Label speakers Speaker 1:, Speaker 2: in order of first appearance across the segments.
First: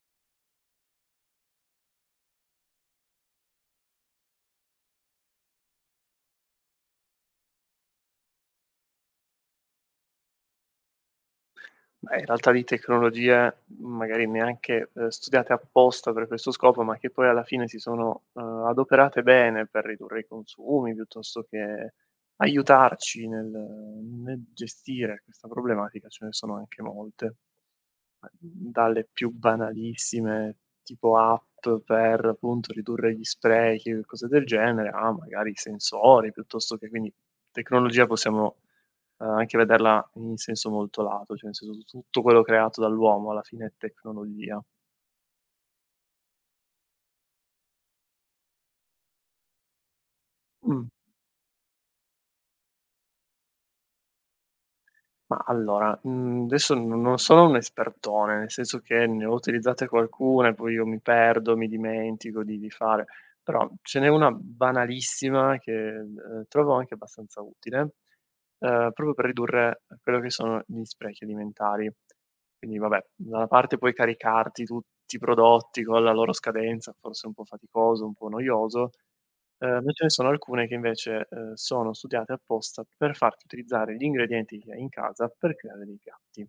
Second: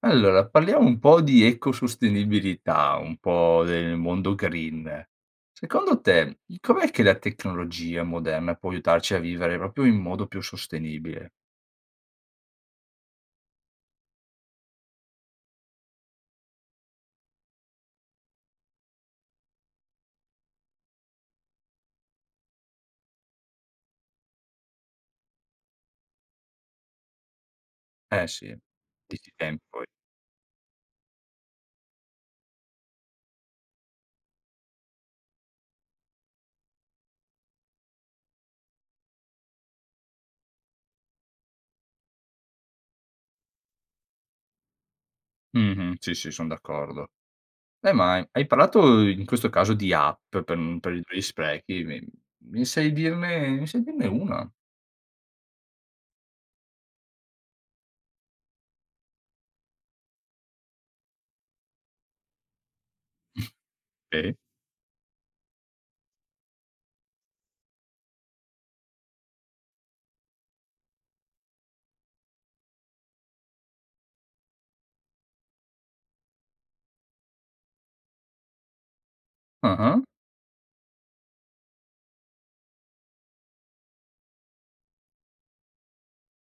Speaker 1: Allora, parliamo un po' di ecosostenibilità, un po' del mondo green. Secondo te, com'è che la tecnologia moderna può aiutarci a vivere proprio in modo più sostenibile?
Speaker 2: Beh, in realtà di tecnologie magari neanche, studiate apposta per questo scopo, ma che poi alla fine si sono, adoperate bene per ridurre i consumi, piuttosto che aiutarci nel gestire questa problematica, ce ne sono anche molte.
Speaker 1: Eh
Speaker 2: Ma
Speaker 1: sì,
Speaker 2: dalle più
Speaker 1: dici tempo poi.
Speaker 2: banalissime, tipo app per appunto ridurre gli sprechi e cose del genere, a magari sensori, piuttosto che quindi tecnologia possiamo anche vederla in senso molto lato, cioè nel senso tutto quello creato dall'uomo alla fine è tecnologia.
Speaker 1: Mh-mh, sì, sì, son d'accordo. Ma hai parlato in questo caso di app per n
Speaker 2: Mh.
Speaker 1: per i tuoi sprechi, mi sai dirne una?
Speaker 2: Ma allora, adesso no, non sono un espertone, nel senso che ne ho utilizzate qualcuna e poi io mi perdo, mi dimentico di fare. Però ce n'è una
Speaker 1: Okay.
Speaker 2: banalissima che, trovo anche abbastanza utile, proprio per ridurre quello che sono gli sprechi alimentari. Quindi vabbè, da una parte puoi caricarti tutti i prodotti con la loro scadenza, forse un po' faticoso, un po' noioso, ma
Speaker 1: Ah-ah.
Speaker 2: ce ne sono alcune che invece, sono studiate apposta per farti utilizzare gli ingredienti che hai in casa per creare dei piatti.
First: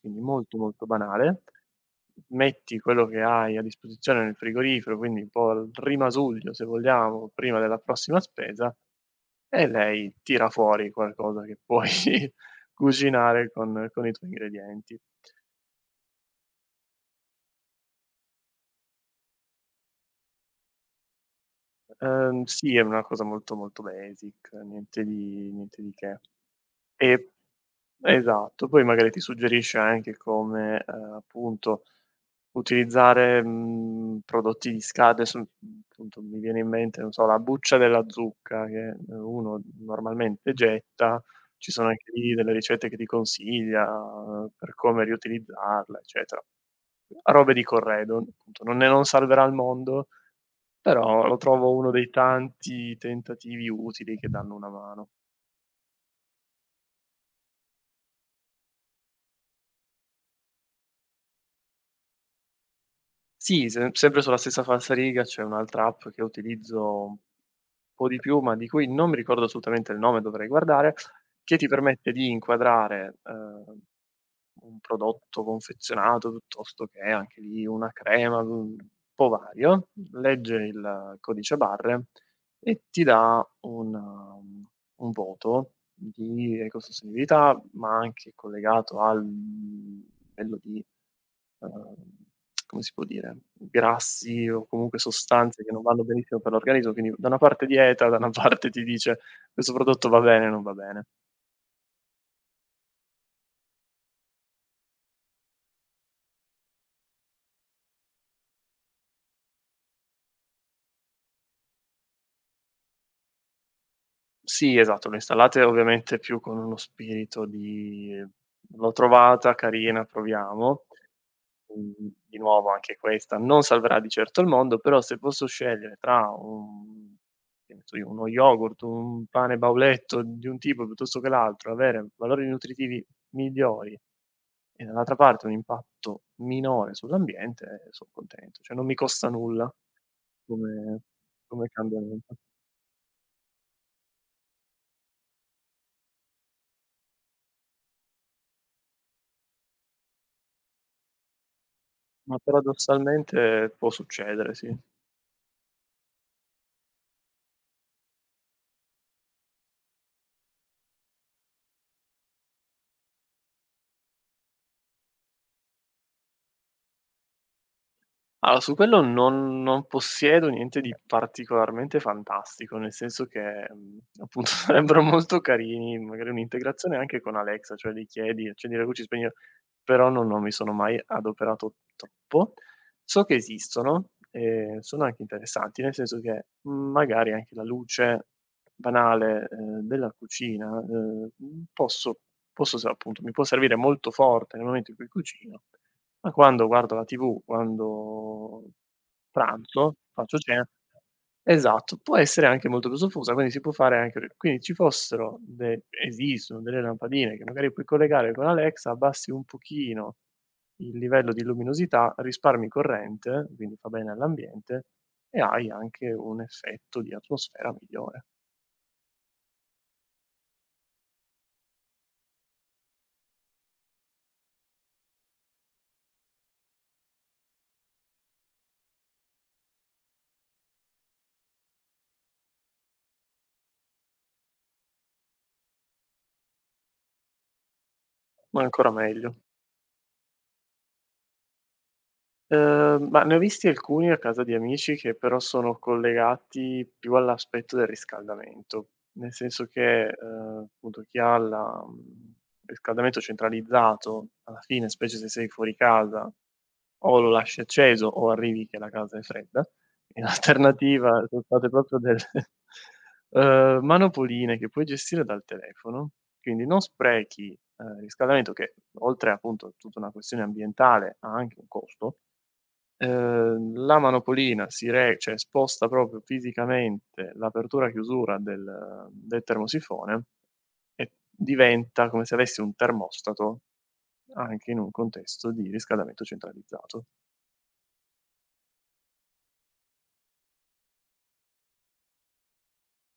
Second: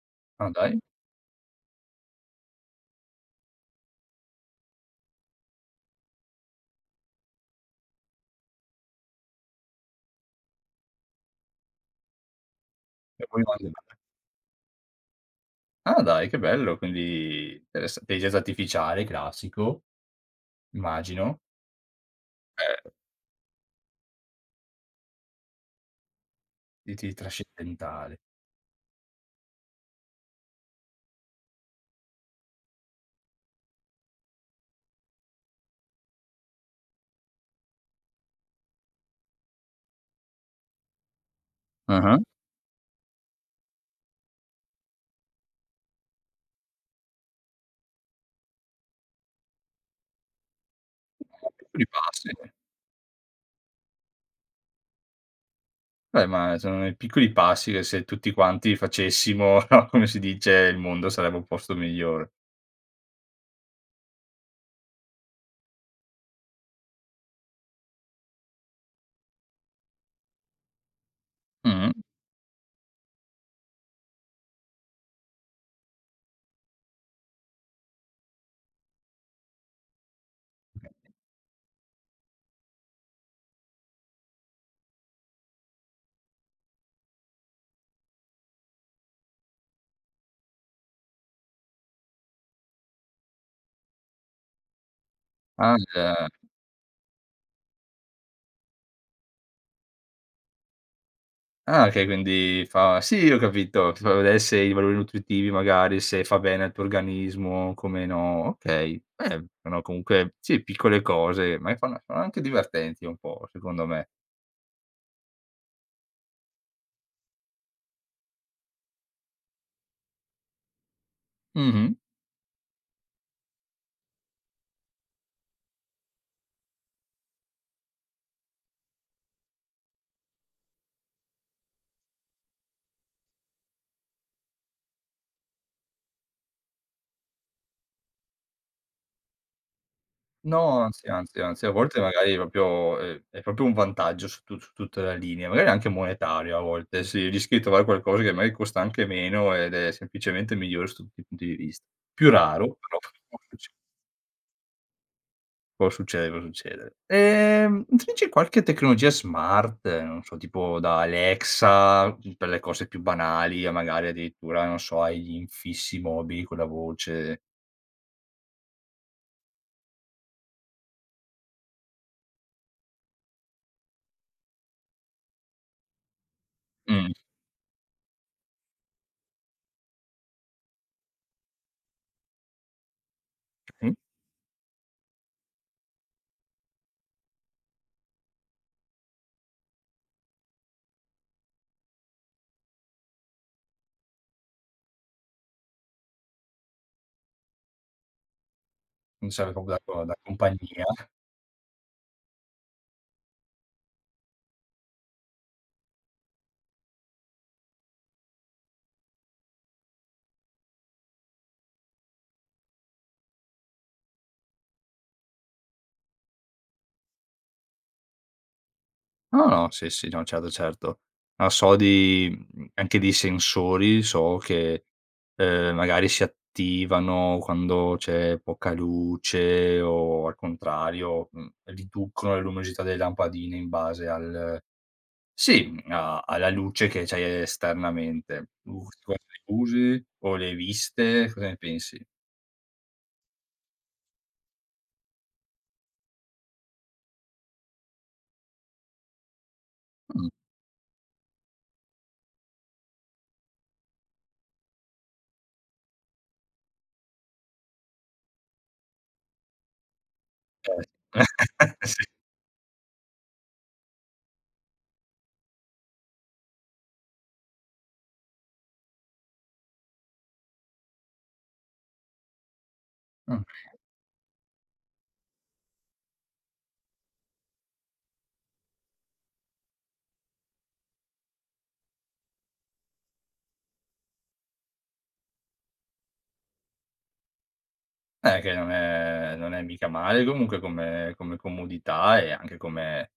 Speaker 2: Quindi
Speaker 1: Ah,
Speaker 2: molto,
Speaker 1: dai.
Speaker 2: molto banale. Metti quello che hai a disposizione nel frigorifero, quindi un po' al rimasuglio se vogliamo, prima della prossima spesa, e lei tira fuori qualcosa che puoi
Speaker 1: E poi
Speaker 2: cucinare
Speaker 1: mandi-
Speaker 2: con i tuoi ingredienti.
Speaker 1: Ah, dai, che bello, quindi interessa intelligenza artificiale, classico. Immagino,
Speaker 2: Sì, è
Speaker 1: eh,
Speaker 2: una cosa molto, molto basic, niente di niente di che.
Speaker 1: di ti
Speaker 2: E
Speaker 1: trascendentale.
Speaker 2: esatto, poi magari ti suggerisce anche come, appunto, utilizzare, prodotti di scarto adesso, appunto mi viene in mente, non so, la buccia della zucca che, uno normalmente getta, ci sono anche
Speaker 1: Ah-ah.
Speaker 2: lì delle ricette che ti consiglia per come riutilizzarla, eccetera. Robe di corredo, appunto, non salverà il mondo, però lo trovo
Speaker 1: Piccoli
Speaker 2: uno dei
Speaker 1: passi.
Speaker 2: tanti tentativi utili che danno una mano.
Speaker 1: Beh, ma sono i piccoli passi che se tutti quanti facessimo, no, come si dice, il mondo sarebbe un posto migliore.
Speaker 2: Sì, se sempre sulla stessa falsariga c'è un'altra app che utilizzo un po' di più, ma di cui non mi ricordo assolutamente il nome, dovrei guardare, che ti
Speaker 1: Mh.
Speaker 2: permette di inquadrare, un prodotto confezionato, piuttosto che anche lì una crema, un po' vario, legge il codice a barre e ti dà un un voto di ecosostenibilità, ma anche collegato al livello di, uhm, come si può dire, grassi o comunque sostanze che
Speaker 1: Ah,
Speaker 2: non vanno
Speaker 1: già.
Speaker 2: benissimo per l'organismo, quindi da una parte dieta, da una parte ti dice: "Questo prodotto va bene, non va bene".
Speaker 1: Ah, okay, quindi fa sì, ho capito, ti fa vedere se i valori nutritivi magari, se fa bene al tuo organismo, come no. Okay, beh, sono comunque sì, piccole cose, ma che fanno sono anche divertenti un po', secondo me.
Speaker 2: Sì, esatto, le insalate ovviamente più con uno spirito di: "L'ho trovata carina, proviamo".
Speaker 1: Mh-mh.
Speaker 2: Di nuovo anche questa non salverà di certo il mondo, però se posso scegliere tra un che ne so io, uno yogurt, un pane bauletto di un tipo piuttosto che l'altro, avere valori nutritivi migliori e dall'altra parte un impatto minore sull'ambiente, son contento. Cioè non mi costa nulla
Speaker 1: No,
Speaker 2: come
Speaker 1: anzi, anzi, anzi,
Speaker 2: come
Speaker 1: a volte
Speaker 2: cambiamento,
Speaker 1: magari proprio è proprio un vantaggio su tutta la linea, magari anche monetario a volte, sì, rischi di trovare qualcosa che magari costa anche meno ed è semplicemente migliore su tutti i punti di vista. Più
Speaker 2: ma
Speaker 1: raro, però può succe
Speaker 2: paradossalmente può succedere, sì.
Speaker 1: può succedere, può succedere. Utilizzi qualche tecnologia smart, non so, tipo da Alexa, per le cose più banali a magari addirittura, non so, agli infissi mobili con la voce.
Speaker 2: Allora, su quello non possiedo niente di particolarmente fantastico, nel senso che, appunto sarebbero molto carini, magari un'integrazione
Speaker 1: Mh,
Speaker 2: anche con Alexa, cioè gli chiedi: "Accendi la luce, spegni la". Però no, non mi sono mai adoperato troppo. So che
Speaker 1: okay.
Speaker 2: esistono e sono anche interessanti, nel senso che, magari anche la luce banale, della cucina, posso posso se appunto mi può servire molto forte nel momento in cui cucino, ma quando guardo la TV, quando
Speaker 1: Quindi serve proprio da
Speaker 2: pranzo,
Speaker 1: co da
Speaker 2: faccio cena,
Speaker 1: compagnia.
Speaker 2: esatto, può essere anche molto più soffusa, quindi si può fare anche quindi ci fossero de esistono delle lampadine che magari puoi collegare con Alexa, abbassi un pochino il livello di luminosità, risparmi corrente, quindi fa bene all'ambiente, e hai anche un effetto di atmosfera migliore,
Speaker 1: No, no, sì, sì, no, certo, certo. Ma so di anche di sensori so che, magari si attivano quando c'è poca luce o al contrario, riducono la luminosità delle lampadine in base al sì, a alla luce che c'hai esternamente.
Speaker 2: ma
Speaker 1: Tu
Speaker 2: ancora
Speaker 1: queste
Speaker 2: meglio.
Speaker 1: cose le usi o le hai viste? Cosa ne pensi?
Speaker 2: Ma ne ho visti alcuni a casa di amici che però sono collegati più all'aspetto del riscaldamento, nel senso che,
Speaker 1: Mh,
Speaker 2: appunto chi ha la riscaldamento centralizzato, alla fine, specie se sei fuori casa, o lo lasci acceso o arrivi che la casa è fredda. In
Speaker 1: eh.
Speaker 2: alternativa son state proprio delle, manopoline che puoi gestire dal telefono, quindi non sprechi, riscaldamento che oltre appunto a tutta una questione ambientale, ha anche un costo.
Speaker 1: Sì.
Speaker 2: La manopolina si re cioè sposta proprio fisicamente l'apertura-chiusura del termosifone e diventa come se avessi un termostato anche in un contesto di riscaldamento centralizzato.
Speaker 1: Che non è mica male comunque come comodità e anche come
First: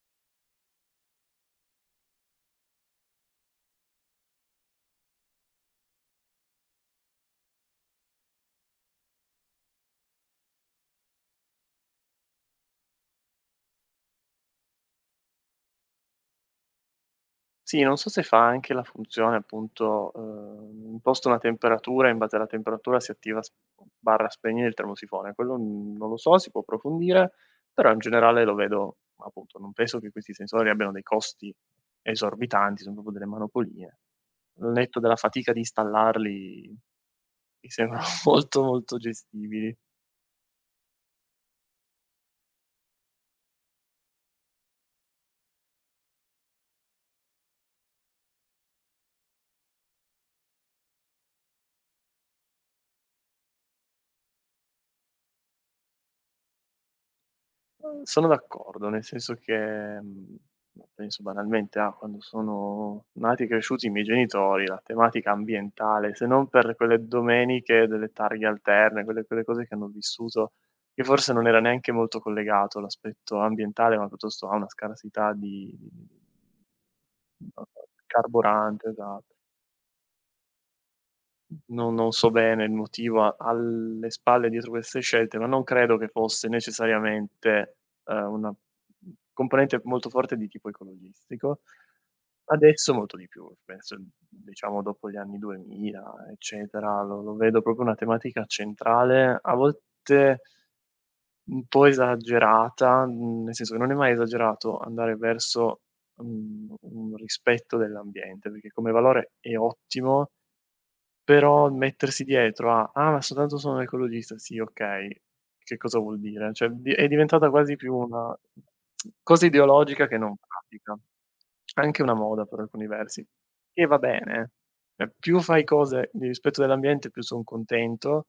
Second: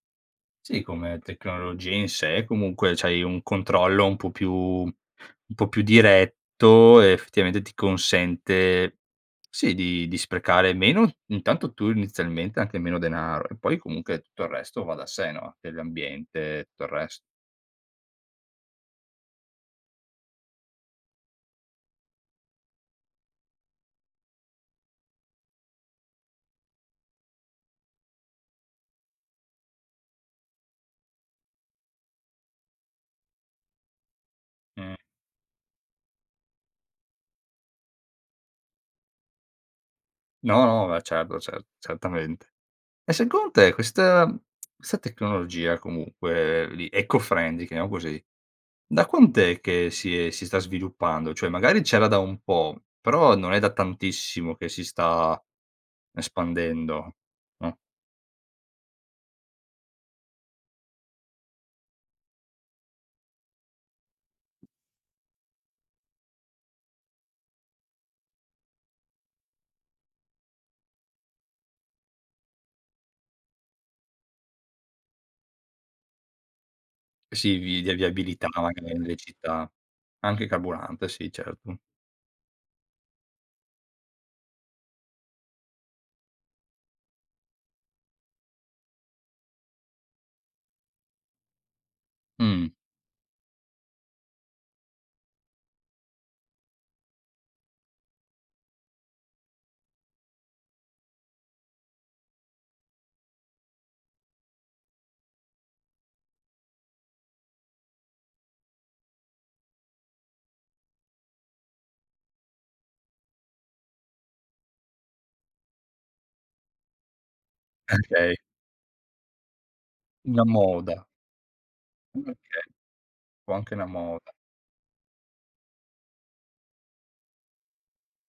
Speaker 1: sì, come tecnologia in sé, comunque c'hai un controllo un po' più diretto e effettivamente ti consente, sì, di sprecare meno intanto tu inizialmente anche meno denaro e poi comunque tutto il resto va da sé, no, dell'ambiente e tutto il resto.
Speaker 2: Sì, non so se fa anche la funzione appunto, imposto una temperatura e in base alla temperatura si attiva s barra spegne il termosifone. Quello n non lo so, si può approfondire, però in generale lo vedo appunto, non penso che questi sensori abbiano dei costi esorbitanti, sono proprio delle manopolie. Al
Speaker 1: Mh.
Speaker 2: netto della fatica di installarli, mi sembrano molto, molto gestibili.
Speaker 1: No, no, beh certo, certamente. E secondo te questa tecnologia comunque lì eco-friendly, chiamiamo così, da quant'è che si sta sviluppando? Cioè magari c'era da un po', però non è da tantissimo che si sta espandendo, no,
Speaker 2: Sono d'accordo, nel senso che, penso banalmente a quando sono nati e cresciuti i miei genitori, la tematica ambientale, se non per quelle domeniche delle targhe alterne, quelle cose che hanno vissuto, che forse non era neanche molto collegato l'aspetto ambientale, ma piuttosto a una scarsità di
Speaker 1: sì,
Speaker 2: non
Speaker 1: vi
Speaker 2: so,
Speaker 1: di viabilità
Speaker 2: carburante,
Speaker 1: magari nelle
Speaker 2: esa
Speaker 1: città. Anche carburante, sì certo.
Speaker 2: non so bene il motivo a alle spalle dietro queste scelte, ma non credo che fosse necessariamente, una componente molto forte di tipo ecologistico.
Speaker 1: Mh,
Speaker 2: Adesso molto di più, penso diciamo dopo gli anni 2000 eccetera, lo vedo proprio una tematica centrale, a volte un po' esagerata, nel senso che non è mai esagerato andare verso, un rispetto dell'ambiente, perché come valore è ottimo, però mettersi dietro a: "Ah, ma soltanto sono un ecologista". Sì, okay, che cosa vuol dire? Cioè, di è diventata quasi più
Speaker 1: okay.
Speaker 2: una cosa ideologica che non
Speaker 1: Una moda.
Speaker 2: pratica. Anche una
Speaker 1: Okay,
Speaker 2: moda per alcuni versi.
Speaker 1: può anche una
Speaker 2: Che va
Speaker 1: moda.
Speaker 2: bene, cioè più fai cose di rispetto dell'ambiente più son contento,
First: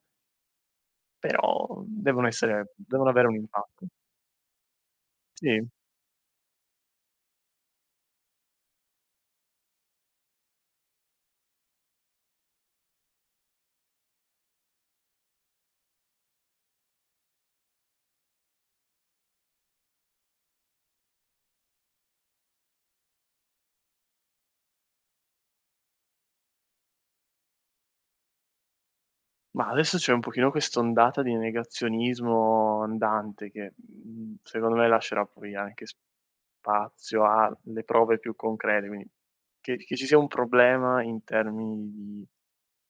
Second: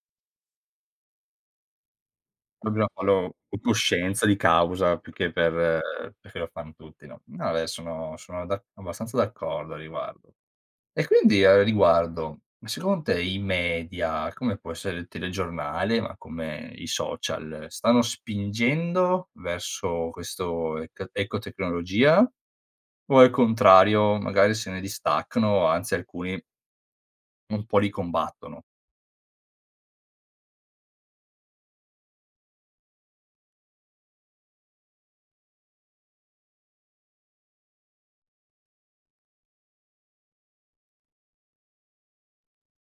Speaker 2: però devono essere
Speaker 1: Dobbiamo
Speaker 2: devono avere un
Speaker 1: farlo con
Speaker 2: impatto.
Speaker 1: coscienza di causa più che
Speaker 2: Sì.
Speaker 1: perché lo fanno tutti, no. No, beh, sono d'ac abbastanza d'accordo a riguardo. E quindi a riguardo, secondo te i media, come può essere il telegiornale, ma come i social, stanno spingendo verso questo ec ecotecnologia o al contrario magari se ne distaccano, anzi alcuni un po' li combattono?
Speaker 2: Ma adesso c'è un pochino quest'ondata di negazionismo andante che, secondo me lascerà poi anche spazio alle prove più concrete, quindi che ci sia un problema in termini di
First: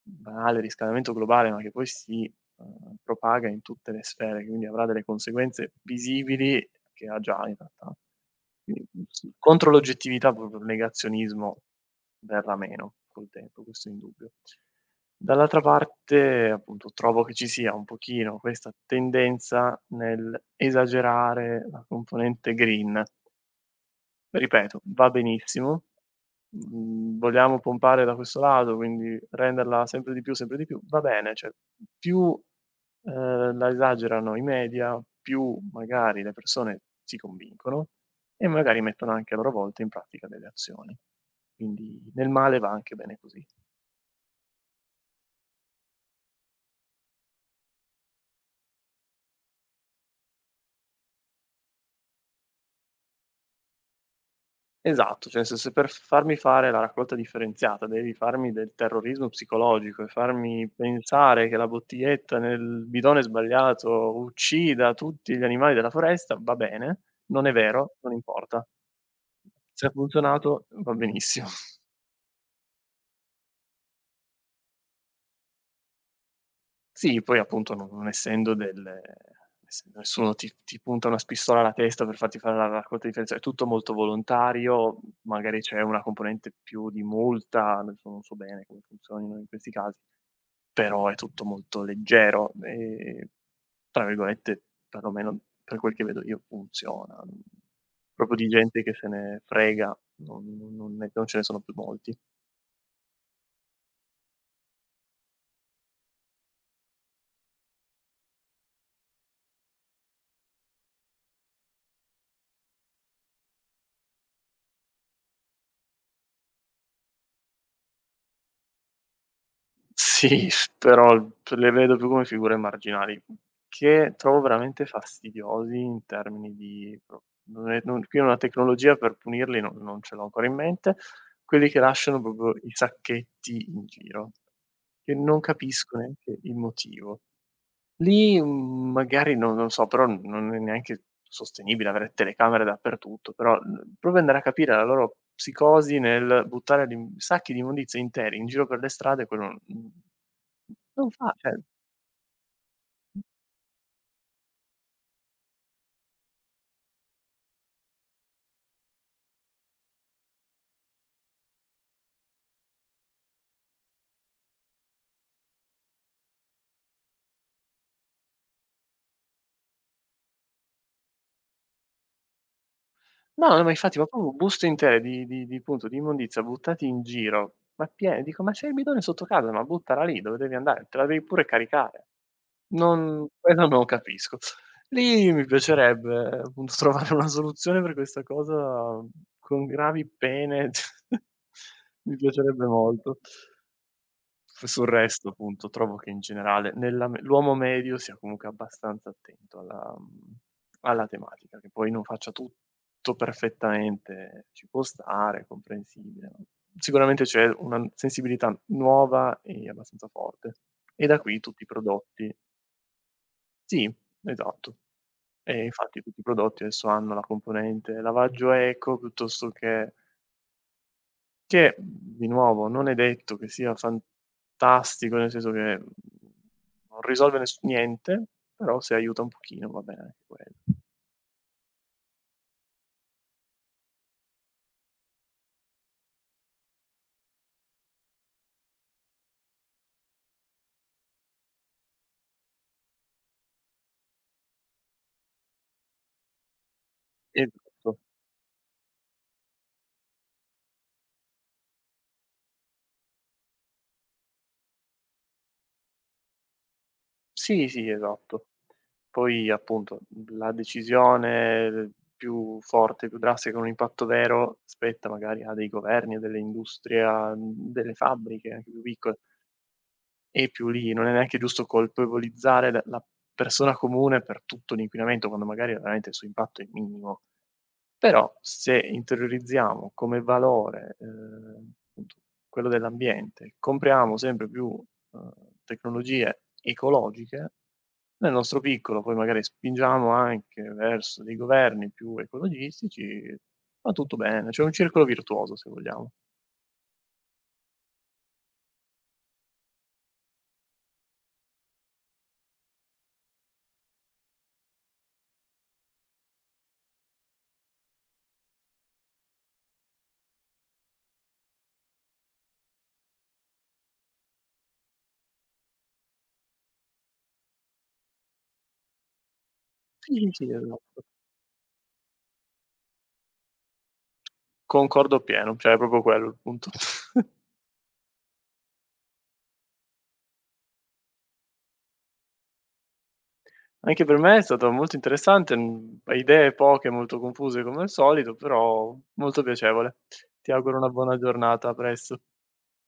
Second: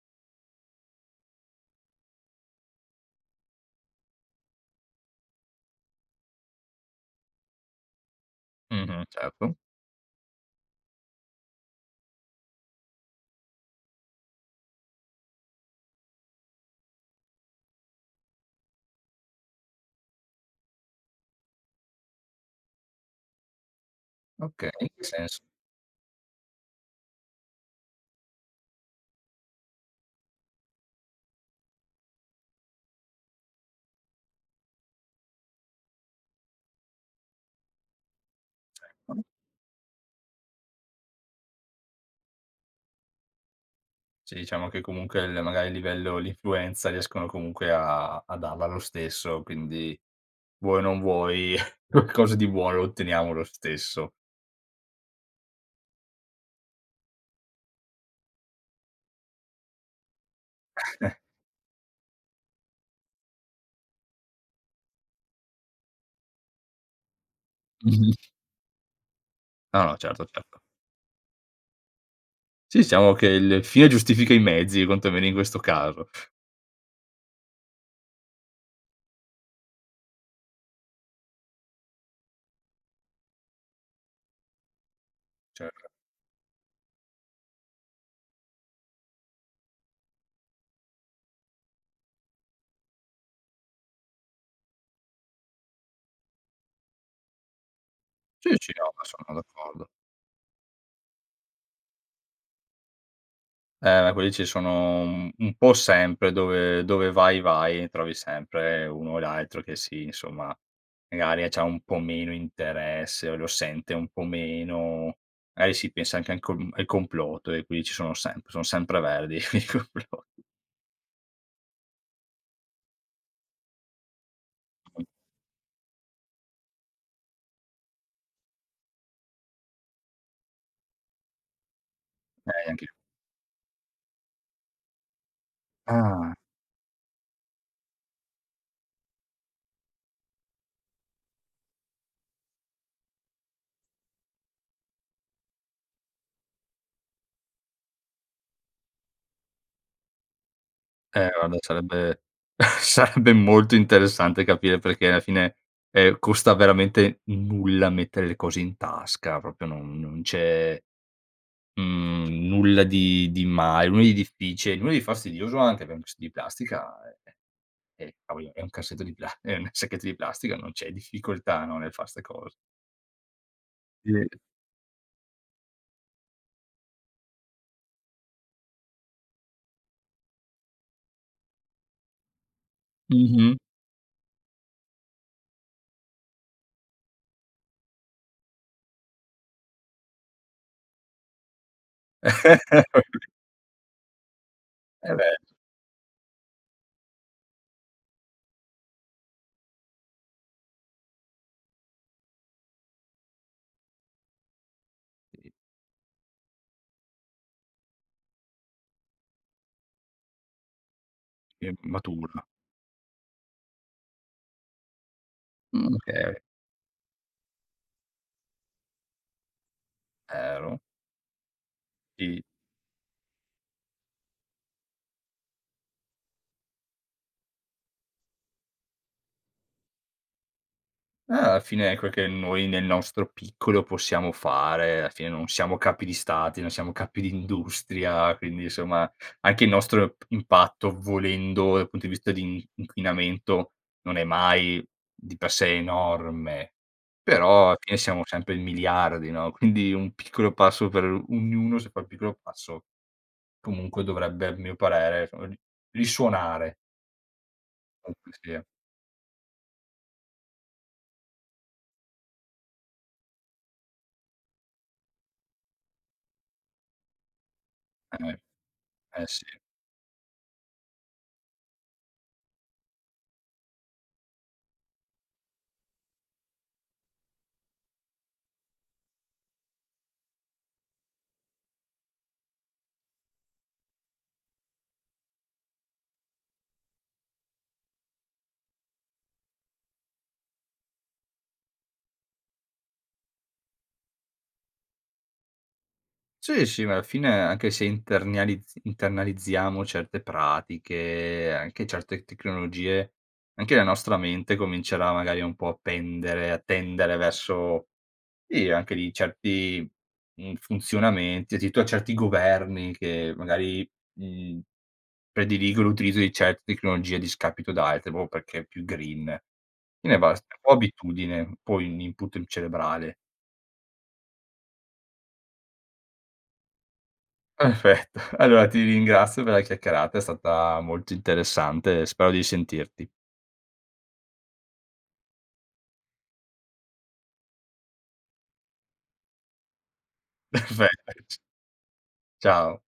Speaker 2: banale riscaldamento globale, ma che poi si, propaga in tutte le sfere, quindi avrà delle conseguenze visibili che ha già in realtà.
Speaker 1: Mh-mh,
Speaker 2: Sì,
Speaker 1: certo.
Speaker 2: contro l'oggettività proprio il negazionismo verrà meno col tempo, questo è indubbio. Dall'altra parte, appunto, trovo che ci sia un pochino questa tendenza nell'esagerare la componente green.
Speaker 1: Okay,
Speaker 2: Ripeto,
Speaker 1: in che
Speaker 2: va
Speaker 1: senso?
Speaker 2: benissimo. Vogliamo pompare da questo lato, quindi renderla sempre di più, va bene, cioè più, la esagerano i media, più magari le persone si convincono e magari mettono anche a loro volta in pratica delle azioni. Quindi nel male va anche bene così.
Speaker 1: Sì, diciamo che comunque il magari il livello l'influenza riescono comunque a darla lo stesso, quindi vuoi o non vuoi qualcosa di buono lo otteniamo lo stesso.
Speaker 2: Esatto, cioè nel senso per farmi fare la raccolta differenziata, devi farmi del terrorismo psicologico e farmi pensare che la bottiglietta nel bidone sbagliato uccida tutti gli animali della foresta, va bene, non è vero, non
Speaker 1: Mh-mh.
Speaker 2: importa.
Speaker 1: No,
Speaker 2: Se ha
Speaker 1: no, certo, certo.
Speaker 2: funzionato va benissimo.
Speaker 1: Sì, diciamo che il fine giustifica i mezzi, quantomeno in questo caso.
Speaker 2: Sì, poi appunto non essendo del essendo nessuno ti punta una spistola alla testa per farti fare la raccolta differenziale, è tutto molto volontario, magari
Speaker 1: Cioè
Speaker 2: c'è una componente più di multa, adesso non so bene come funzionino in questi casi, però è tutto molto leggero e tra virgolette, perlomeno per quel che vedo io funziona. Proprio di
Speaker 1: sì, sì,
Speaker 2: gente
Speaker 1: no,
Speaker 2: che
Speaker 1: ma
Speaker 2: se
Speaker 1: sono
Speaker 2: ne
Speaker 1: d'accordo.
Speaker 2: frega, non ce ne sono più molti.
Speaker 1: Ma quelli ci sono un po' sempre, dove vai, vai, trovi sempre uno o l'altro che sì, insomma, magari c'ha un po' meno interesse o lo sente un po' meno, magari si pensa anche al complotto e quindi ci sono sempre, son sempre verdi i complotti.
Speaker 2: Sì, però le vedo più come figure marginali, che trovo veramente fastidiosi in termini di pro non è non qui una tecnologia per punirli non ce l'ho ancora in mente, quelli che lasciano proprio
Speaker 1: Eh,
Speaker 2: i
Speaker 1: anche
Speaker 2: sacchetti in giro, che non capisco
Speaker 1: ah,
Speaker 2: neanche il motivo. Lì, magari non so, però n non è neanche sostenibile avere telecamere dappertutto, però, provi ad andare a capire la loro psicosi nel buttare l'im sacchi di immondizia interi in giro per le strade, quello, non
Speaker 1: eh
Speaker 2: fa cioè
Speaker 1: guarda sarebbe sarebbe molto interessante capire perché alla fine, costa veramente nulla mettere le cose in tasca, proprio non c'è. Mhmm, nulla di male, nulla di difficile, nulla di fastidioso anche, per un cassetto di plastica è cavoli, è un cassetto di pla è un sacchetto di plastica, non c'è difficoltà, no, nel far 'ste cose.
Speaker 2: no, no, ma infatti, ma
Speaker 1: Sì.
Speaker 2: proprio buste intere di appunto, di immondizia buttati in giro, ma pie dico: "Ma c'è il bidone sotto casa, ma buttala lì dove devi andare, te la devi pure caricare." Non
Speaker 1: Mh-mh.
Speaker 2: quello non capisco. Lì mi piacerebbe, appunto, trovare una soluzione per questa cosa con gravi pene. Mi piacerebbe molto. F sul
Speaker 1: Eh
Speaker 2: resto,
Speaker 1: beh,
Speaker 2: appunto, trovo che in generale nella me l'uomo medio sia comunque abbastanza attento alla alla tematica, che poi non faccia tutto perfettamente, ci può stare, è
Speaker 1: sì,
Speaker 2: comprensibile. Sicuramente c'è una sensibilità nuova e abbastanza forte. E da qui tutti i
Speaker 1: sì, matura.
Speaker 2: prodotti sì, esatto. E infatti tutti i
Speaker 1: Okay,
Speaker 2: prodotti adesso hanno la componente lavaggio eco piuttosto
Speaker 1: ero,
Speaker 2: che, di
Speaker 1: sì.
Speaker 2: nuovo non è detto che sia fantastico, nel senso che, non risolve ness niente, però se aiuta un pochino va bene anche quello.
Speaker 1: Alla fine è quel che noi nel nostro piccolo possiamo fare, alla fine non siamo capi di stati, non siamo capi di industria, quindi insomma anche il nostro p impatto, volendo dal punto di vista di in inquinamento, non è mai di per sé enorme, però alla fine
Speaker 2: Esatto.
Speaker 1: siamo sempre in miliardi, no, quindi un piccolo passo per ognuno, se fa il piccolo passo, comunque dovrebbe, a mio parere, risuonare,
Speaker 2: Sì, sì,
Speaker 1: comunque
Speaker 2: esatto.
Speaker 1: sia.
Speaker 2: Poi appunto, la decisione più forte, più drastica, con un impatto vero, spetta magari a dei governi, a delle industrie, a, delle
Speaker 1: Eh,
Speaker 2: fabbriche anche più piccole.
Speaker 1: eh sì.
Speaker 2: E più lì, non è neanche giusto colpevolizzare la persona comune per tutto l'inquinamento, quando magari veramente il suo impatto è minimo. Però se interiorizziamo come valore, appunto, quello dell'ambiente, compriamo sempre più, ehm, tecnologie ecologiche, nel nostro piccolo poi magari spingiamo anche verso dei governi più ecologistici, va tutto bene, c'è un circolo virtuoso se vogliamo.
Speaker 1: Sì, sì, ma alla fine anche se internalizziamo certe pratiche, anche certe tecnologie, anche la nostra mente comincerà magari un po' a tendere verso sì, anche di certi, funzionamenti, addirittura certi governi che magari, mhmm, prediligono l'utilizzo di certe tecnologie a discapito da altre, proprio perché è più green.
Speaker 2: Sì,
Speaker 1: Quindi
Speaker 2: sì,
Speaker 1: basta,
Speaker 2: sì,
Speaker 1: un po'
Speaker 2: esatto.
Speaker 1: abitudine, poi un input cerebrale.
Speaker 2: Concordo appieno, cioè è proprio quello il punto.
Speaker 1: Perfetto. Allora ti ringrazio per la chiacchierata, è stata molto interessante e spero di sentirti.
Speaker 2: Anche per me è stato molto interessante, idee poche, molto confuse come al solito, però molto piacevole. Ti auguro una buona
Speaker 1: Perfetto.
Speaker 2: giornata, a presto.
Speaker 1: Ciao.